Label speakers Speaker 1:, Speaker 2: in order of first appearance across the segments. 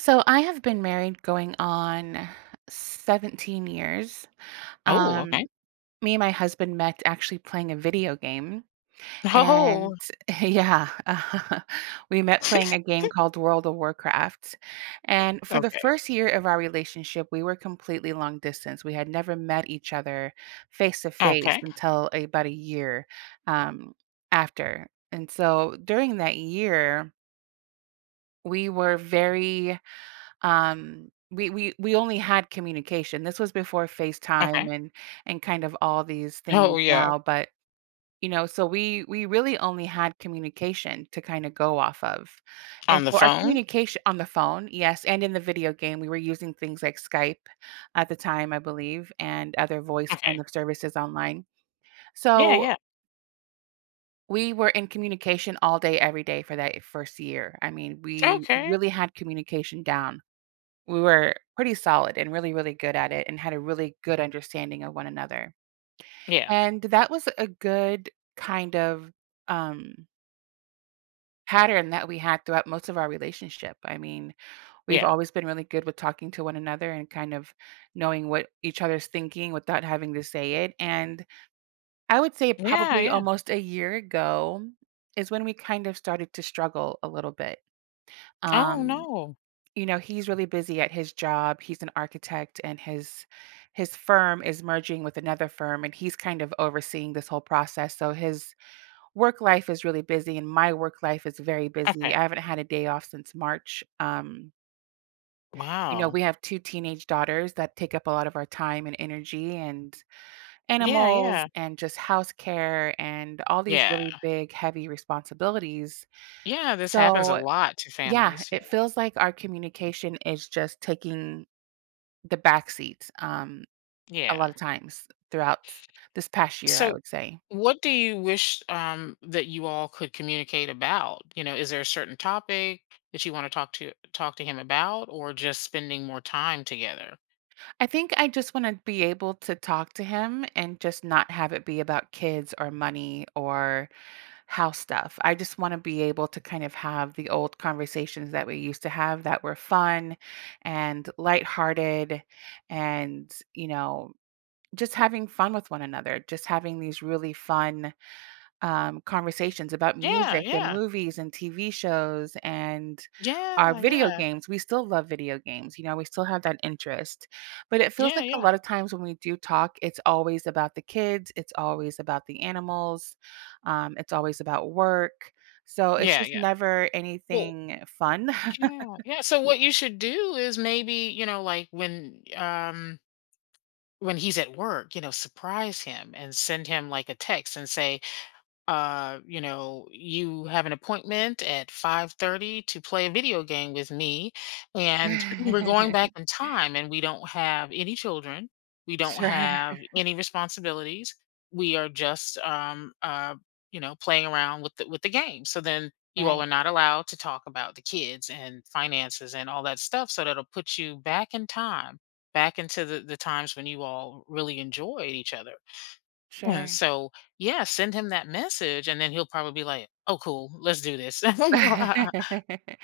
Speaker 1: So I have been married going on 17 years.
Speaker 2: Oh, okay.
Speaker 1: Um, Me and my husband met actually playing a video game.
Speaker 2: Oh.
Speaker 1: And yeah, we met playing a game called World of Warcraft. And for the
Speaker 2: Okay,
Speaker 1: first year of our relationship, we were completely long distance. We had never met each other face to face
Speaker 2: okay,
Speaker 1: until about a year um, after. And so during that year, we were very we only had communication. This was before
Speaker 2: okay.
Speaker 1: FaceTime and kind of all these
Speaker 2: Oh,
Speaker 1: things
Speaker 2: yeah.
Speaker 1: now, but, so we really only had communication to kinda go off of. And
Speaker 2: On the
Speaker 1: so our
Speaker 2: phone?
Speaker 1: communication on the phone, yes, and in the video game, we were using things like Skype at the time, I believe, and other voice kind
Speaker 2: Okay.
Speaker 1: of services online.
Speaker 2: Yeah,
Speaker 1: So,
Speaker 2: yeah.
Speaker 1: we were in communication all day, every day for that first year. I mean, we
Speaker 2: Okay.
Speaker 1: really had communication down. We were pretty solid and really, really good at it and had a really good understanding of one another.
Speaker 2: Yeah,
Speaker 1: And that was a good kind of, um, pattern that we had throughout most of our relationship. I mean, we've
Speaker 2: yeah.
Speaker 1: always been really good with talking to one another and kind of knowing what each other's thinking without having to say it. And I would say
Speaker 2: Yeah,
Speaker 1: probably
Speaker 2: yeah.
Speaker 1: almost a year ago is when we kind of started to struggle a little bit.
Speaker 2: Oh,
Speaker 1: Um
Speaker 2: no.
Speaker 1: you know, he's really busy at his job. He's an architect and his firm is merging with another firm and he's kind of overseeing this whole process. So his work life is really busy and my work life is very busy.
Speaker 2: Okay.
Speaker 1: I haven't had a day off since March. You know,
Speaker 2: Wow.
Speaker 1: we have two teenage daughters that take up a lot of our time and energy and
Speaker 2: Yeah,
Speaker 1: animals
Speaker 2: yeah.
Speaker 1: and just house care and all these
Speaker 2: Yeah.
Speaker 1: really big heavy responsibilities.
Speaker 2: Yeah, this happens a
Speaker 1: So,
Speaker 2: lot to
Speaker 1: yeah,
Speaker 2: families, yeah.
Speaker 1: it feels like our communication is just taking the back seat, a lot
Speaker 2: Yeah.
Speaker 1: of times throughout this past year, I
Speaker 2: So,
Speaker 1: would say.
Speaker 2: what do you wish, that you all could communicate about? You know, is there a certain topic that you wanna talk to him about or just spending more time together?
Speaker 1: I think I just wanna be able to talk to him and just not have it be about kids or money or house stuff. I just wanna be able to kind of have the old conversations that we used to have that were fun and lighthearted and, you know, just having fun with one another, just having these really fun conversations about
Speaker 2: Yeah,
Speaker 1: music and
Speaker 2: yeah.
Speaker 1: movies and TV shows and our
Speaker 2: Yeah,
Speaker 1: video
Speaker 2: yeah.
Speaker 1: games. We still love video games, you know, we still have that interest. But it feels
Speaker 2: Yeah,
Speaker 1: like a
Speaker 2: yeah.
Speaker 1: lot of times when we do talk, it's always about the kids, it's always about the animals, it's always about work. So it's
Speaker 2: Yeah,
Speaker 1: just
Speaker 2: yeah.
Speaker 1: never
Speaker 2: Well
Speaker 1: anything fun.
Speaker 2: yeah, yeah, so what you should do is maybe, you know, like, when when he's at work, you know, surprise him and send him, like, a text and say you know you have an appointment at 5:30 to play a video game with me and we're going back in time and we don't have any children, we don't
Speaker 1: Sure.
Speaker 2: have any responsibilities, we are just you know playing around with the game. So then you all
Speaker 1: Right.
Speaker 2: are not allowed to talk about the kids and finances and all that stuff, so that'll put you back in time, back into the times when you all really enjoyed each other, yeah.
Speaker 1: Sure.
Speaker 2: So yeah, send him that message, and then he'll probably be like, "Oh, cool, let's do this."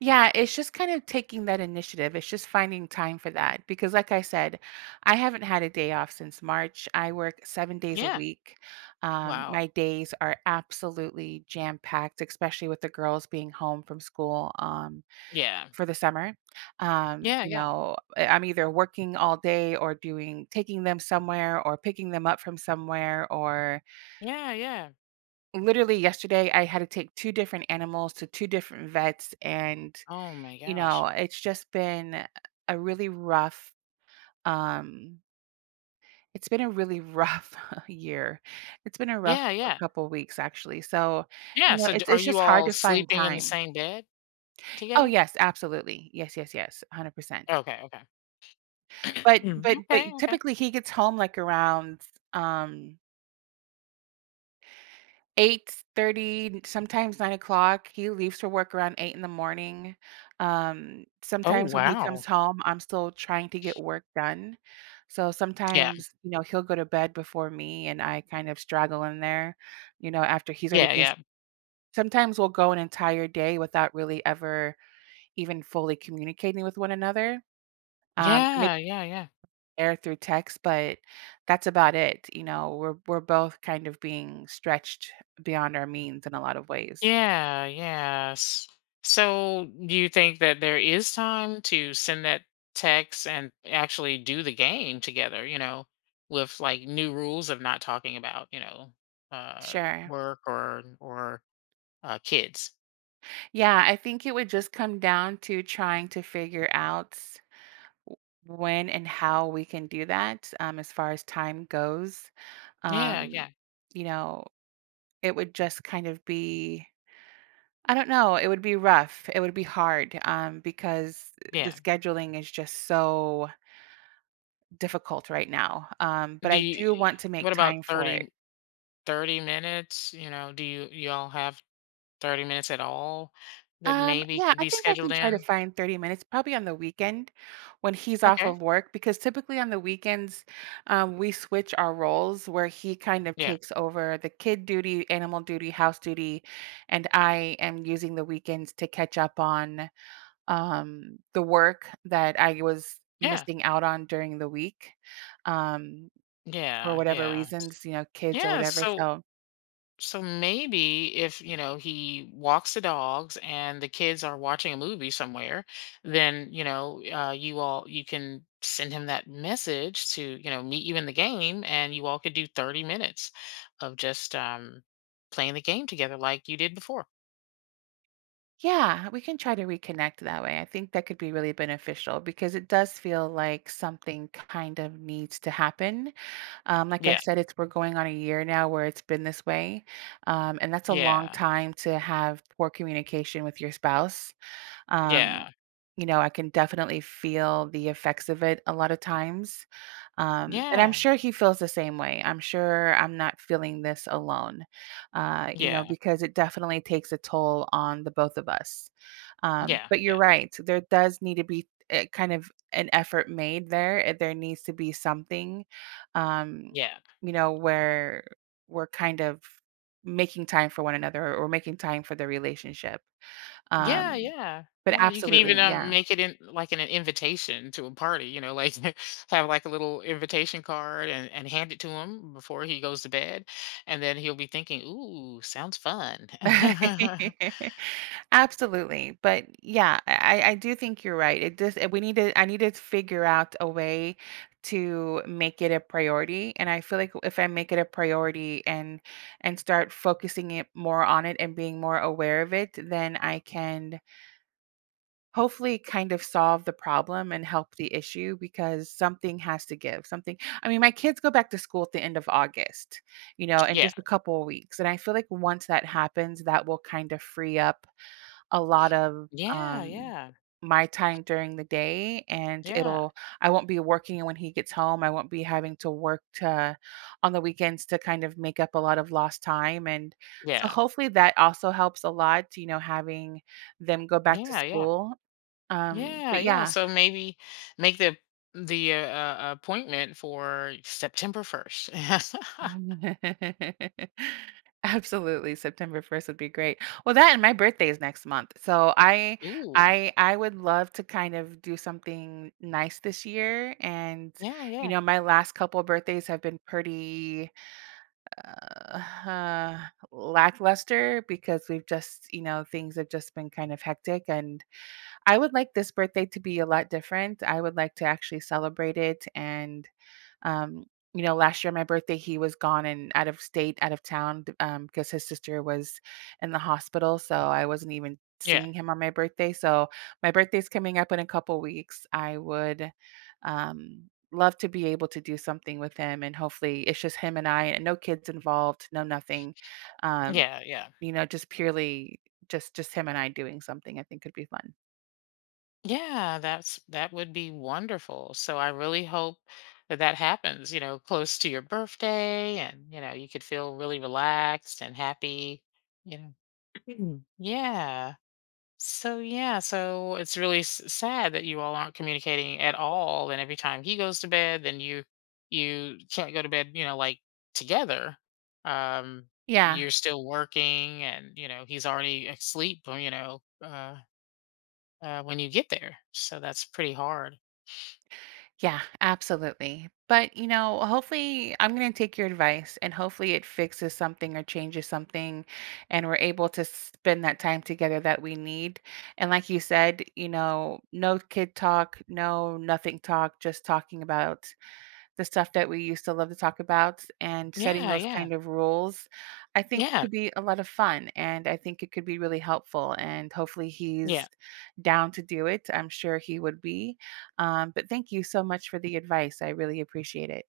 Speaker 1: Yeah, it's just kind of taking that initiative. It's just finding time for that because, like I said, I haven't had a day off since March. I work 7 days a
Speaker 2: Yeah.
Speaker 1: week.
Speaker 2: Wow.
Speaker 1: My days are absolutely jam packed, especially with the girls being home from school
Speaker 2: Yeah.
Speaker 1: for the summer.
Speaker 2: Yeah.
Speaker 1: You
Speaker 2: Yeah.
Speaker 1: know, I'm either working all day or doing taking them somewhere or picking them up from somewhere or
Speaker 2: Yeah. Yeah.
Speaker 1: literally yesterday I had to take two different animals to two different vets and
Speaker 2: Oh my
Speaker 1: you know,
Speaker 2: gosh.
Speaker 1: it's just been a really um it's been a really rough year. It's been a rough
Speaker 2: Yeah. Yeah.
Speaker 1: couple weeks actually. So, you
Speaker 2: Yeah.
Speaker 1: know,
Speaker 2: So, d-
Speaker 1: it's
Speaker 2: are
Speaker 1: it's
Speaker 2: you
Speaker 1: just hard
Speaker 2: all
Speaker 1: to find
Speaker 2: sleeping in the
Speaker 1: time.
Speaker 2: same bed
Speaker 1: Oh
Speaker 2: together?
Speaker 1: yes, absolutely. Yes, yes, yes, 100%.
Speaker 2: Okay. Okay.
Speaker 1: But
Speaker 2: Mm,
Speaker 1: but but
Speaker 2: okay. Okay.
Speaker 1: typically he gets home like around um 8:30, sometimes 9 o'clock. He leaves for work around 8 in the morning.
Speaker 2: Oh
Speaker 1: Sometimes when he comes
Speaker 2: wow.
Speaker 1: home, I'm still trying to get work done. So
Speaker 2: Yeah.
Speaker 1: sometimes, you know, he'll go to bed before me and I kind of straggle in there, you know, after he's already
Speaker 2: Yeah.
Speaker 1: been
Speaker 2: Yeah.
Speaker 1: sometimes we'll go an entire day without really ever even fully communicating with one another. Maybe
Speaker 2: Yeah. Yeah. Yeah.
Speaker 1: there through text, but that's about it. You know, we're both kind of being stretched beyond our means in a lot of ways.
Speaker 2: Yeah, yes. So, do you think that there is time to send that text and actually do the game together, you know, with like new rules of not talking about, you know, uh
Speaker 1: Sure.
Speaker 2: work or kids?
Speaker 1: Yeah, I think it would just come down to trying to figure out w- when and how we can do that as far as time goes.
Speaker 2: Yeah,
Speaker 1: Um,
Speaker 2: yeah.
Speaker 1: you know, it would just kind of I don't know, it would be rough. It would be hard because the
Speaker 2: Yeah.
Speaker 1: scheduling is just so difficult right now. But
Speaker 2: Do
Speaker 1: I do
Speaker 2: you,
Speaker 1: want to make
Speaker 2: what
Speaker 1: time
Speaker 2: about
Speaker 1: for it.
Speaker 2: thirty minutes, you know, do you y'all have 30 minutes at all that maybe
Speaker 1: Yeah,
Speaker 2: could
Speaker 1: I
Speaker 2: be
Speaker 1: think I
Speaker 2: scheduled
Speaker 1: can try to
Speaker 2: in?
Speaker 1: find 30 minutes, probably on the weekend when he's off
Speaker 2: Okay.
Speaker 1: of work, because typically on the weekends, we switch our roles where he kind of
Speaker 2: Yeah.
Speaker 1: takes over the kid duty, animal duty, house duty, and I am using the weekends to catch up on the work that I was
Speaker 2: Yeah.
Speaker 1: missing out on during the week, um, for
Speaker 2: Yeah,
Speaker 1: whatever
Speaker 2: yeah.
Speaker 1: reasons, you know, kids or
Speaker 2: Yeah,
Speaker 1: whatever.
Speaker 2: so
Speaker 1: So
Speaker 2: so maybe if, you know, he walks the dogs and the kids are watching a movie somewhere, then, you know, you can send him that message to, you know, meet you in the game and you all could do 30 minutes of just playing the game together like you did before.
Speaker 1: yeah, we can try to reconnect that way. I think that could be really beneficial because it does feel like something kind of needs to happen. Like I
Speaker 2: Yeah.
Speaker 1: said, it's we're going on a year now where it's been this way, and that's a long
Speaker 2: Yeah.
Speaker 1: time to have poor communication with your spouse. Um,
Speaker 2: Yeah.
Speaker 1: you know, I can definitely feel the effects of it a lot of times. And I'm
Speaker 2: Yeah.
Speaker 1: sure he feels the same way. I'm sure I'm not feeling this alone, you know,
Speaker 2: Yeah.
Speaker 1: because it definitely takes a toll on the both of us.
Speaker 2: Yeah.
Speaker 1: But
Speaker 2: Yeah.
Speaker 1: you're
Speaker 2: Yeah.
Speaker 1: right. There does need to be kind of an effort made there. There needs to be something, um,
Speaker 2: Yeah.
Speaker 1: you know, where we're kind of making time for one another or making time for the relationship.
Speaker 2: Yeah,
Speaker 1: Um,
Speaker 2: yeah.
Speaker 1: but
Speaker 2: Yeah, you could even
Speaker 1: absolutely, yeah.
Speaker 2: make it in like in an invitation to a party, you know, like have like a little invitation card and hand it to him before he goes to bed. And then he'll be thinking, ooh, sounds fun.
Speaker 1: Absolutely, but yeah, I do think you're right. It just we need to I need to figure out a way to make it a priority, and I feel like if I make it a priority and start focusing it more on it and being more aware of it, then I can hopefully kind of solve the problem and help the issue because something has to give something. I mean, my kids go back to school at the end of August, you know, in
Speaker 2: Yeah.
Speaker 1: just a couple of weeks, and I feel like once that happens that will kind of free up a lot of,
Speaker 2: Yeah,
Speaker 1: um,
Speaker 2: yeah.
Speaker 1: my time during the day, and
Speaker 2: Yeah.
Speaker 1: it'll I won't be working when he gets home. I won't be having to work to on the weekends to kind of make up a lot of lost time, and so
Speaker 2: Yeah.
Speaker 1: hopefully that also helps a lot, you know, having them go back to
Speaker 2: Yeah, yeah.
Speaker 1: school.
Speaker 2: Yeah,
Speaker 1: But
Speaker 2: yeah.
Speaker 1: yeah.
Speaker 2: So maybe make the appointment for September 1st.
Speaker 1: Absolutely, September 1st would be great. Well, that and my birthday is next month. So I
Speaker 2: Ooh.
Speaker 1: I I would love to kind of do something nice this year, and
Speaker 2: Yeah,
Speaker 1: you
Speaker 2: yeah.
Speaker 1: know, my last couple birthdays have been pretty uh, lackluster because we've just, you know, things have just been kind of hectic, and I would like this birthday to be a lot different. I would like to actually celebrate it and um, you know, last year on my birthday, he was gone and out of state, out of town, because his sister was in the hospital. So I wasn't even
Speaker 2: Yeah.
Speaker 1: seeing him on my birthday. So my birthday's coming up in a couple weeks. I would love to be able to do something with him, and hopefully it's just him and I and no kids involved, no nothing. Um,
Speaker 2: Yeah, yeah.
Speaker 1: you know, just purely just him and I doing something I think could be fun.
Speaker 2: Yeah, that's that would be wonderful. So I really hope that that happens, you know, close to your birthday and you know, you could feel really relaxed and happy, you know. Mhm. Yeah. So yeah, so it's really s- sad that you all aren't communicating at all, and every time he goes to bed then you can't go to bed, you know, like together. Um,
Speaker 1: Yeah,
Speaker 2: you're still working and you know, he's already asleep, you know, when you get there. So that's pretty hard.
Speaker 1: yeah, absolutely. But, you know, hopefully I'm going to take your advice and hopefully it fixes something or changes something, and we're able to spend that time together that we need. And like you said, you know, no kid talk, no nothing talk, just talking about the stuff that we used to love to talk about and setting
Speaker 2: Yeah,
Speaker 1: those
Speaker 2: yeah,
Speaker 1: kind of rules, I think
Speaker 2: yeah,
Speaker 1: could be a lot of fun, and I think it could be really helpful, and hopefully
Speaker 2: yeah.
Speaker 1: he's down to do it. I'm sure he would be. But thank you so much for the advice. I really appreciate it.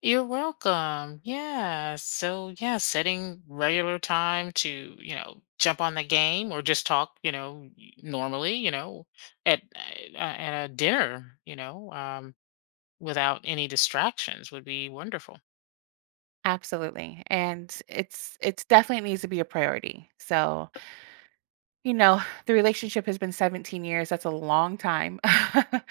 Speaker 2: You're welcome. Yeah. So, yeah, setting regular time to, you know, jump on the game or just talk, you know, y- normally, you know, at at a dinner, you know, without any distractions would be wonderful.
Speaker 1: Absolutely. And it's definitely needs to be a priority. So you know, the relationship has been 17 years. That's a long time.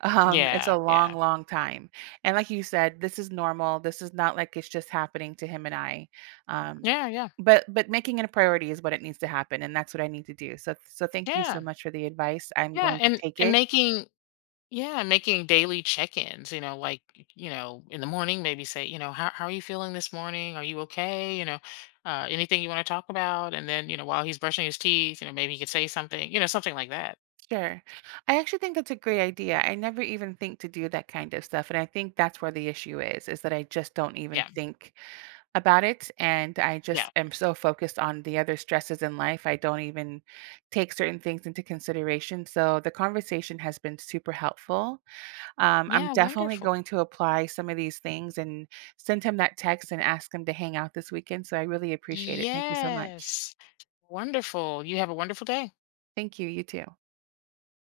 Speaker 1: It's
Speaker 2: Yeah,
Speaker 1: a long,
Speaker 2: yeah,
Speaker 1: long time. And like you said, this is normal. This is not like it's just happening to him and I. Um,
Speaker 2: yeah, yeah,
Speaker 1: but making it a priority is what it needs to happen, and that's what I need to do. So thank you so
Speaker 2: yeah,
Speaker 1: much for the advice. I'm
Speaker 2: yeah.
Speaker 1: going to take
Speaker 2: And
Speaker 1: it.
Speaker 2: making Yeah, making daily check-ins, you know, like, you know, in the morning, maybe say, you know, how are you feeling this morning? Are you okay? You know, anything you want to talk about? And then, you know, while he's brushing his teeth, you know, maybe he could say something, you know, something like that.
Speaker 1: Sure. I actually think that's a great idea. I never even think to do that kind of stuff. And I think that's where the issue is that I just don't even
Speaker 2: Yeah.
Speaker 1: think about it, and I
Speaker 2: Yeah.
Speaker 1: just am so focused on the other stresses in life. I don't even take certain things into consideration. So the conversation has been super helpful. I'm
Speaker 2: Yeah.
Speaker 1: definitely
Speaker 2: Wonderful.
Speaker 1: going to apply some of these things and send him that text and ask him to hang out this weekend. So I really appreciate it. Thank you so much.
Speaker 2: Yes. Wonderful. You have a wonderful day.
Speaker 1: Thank you. You too.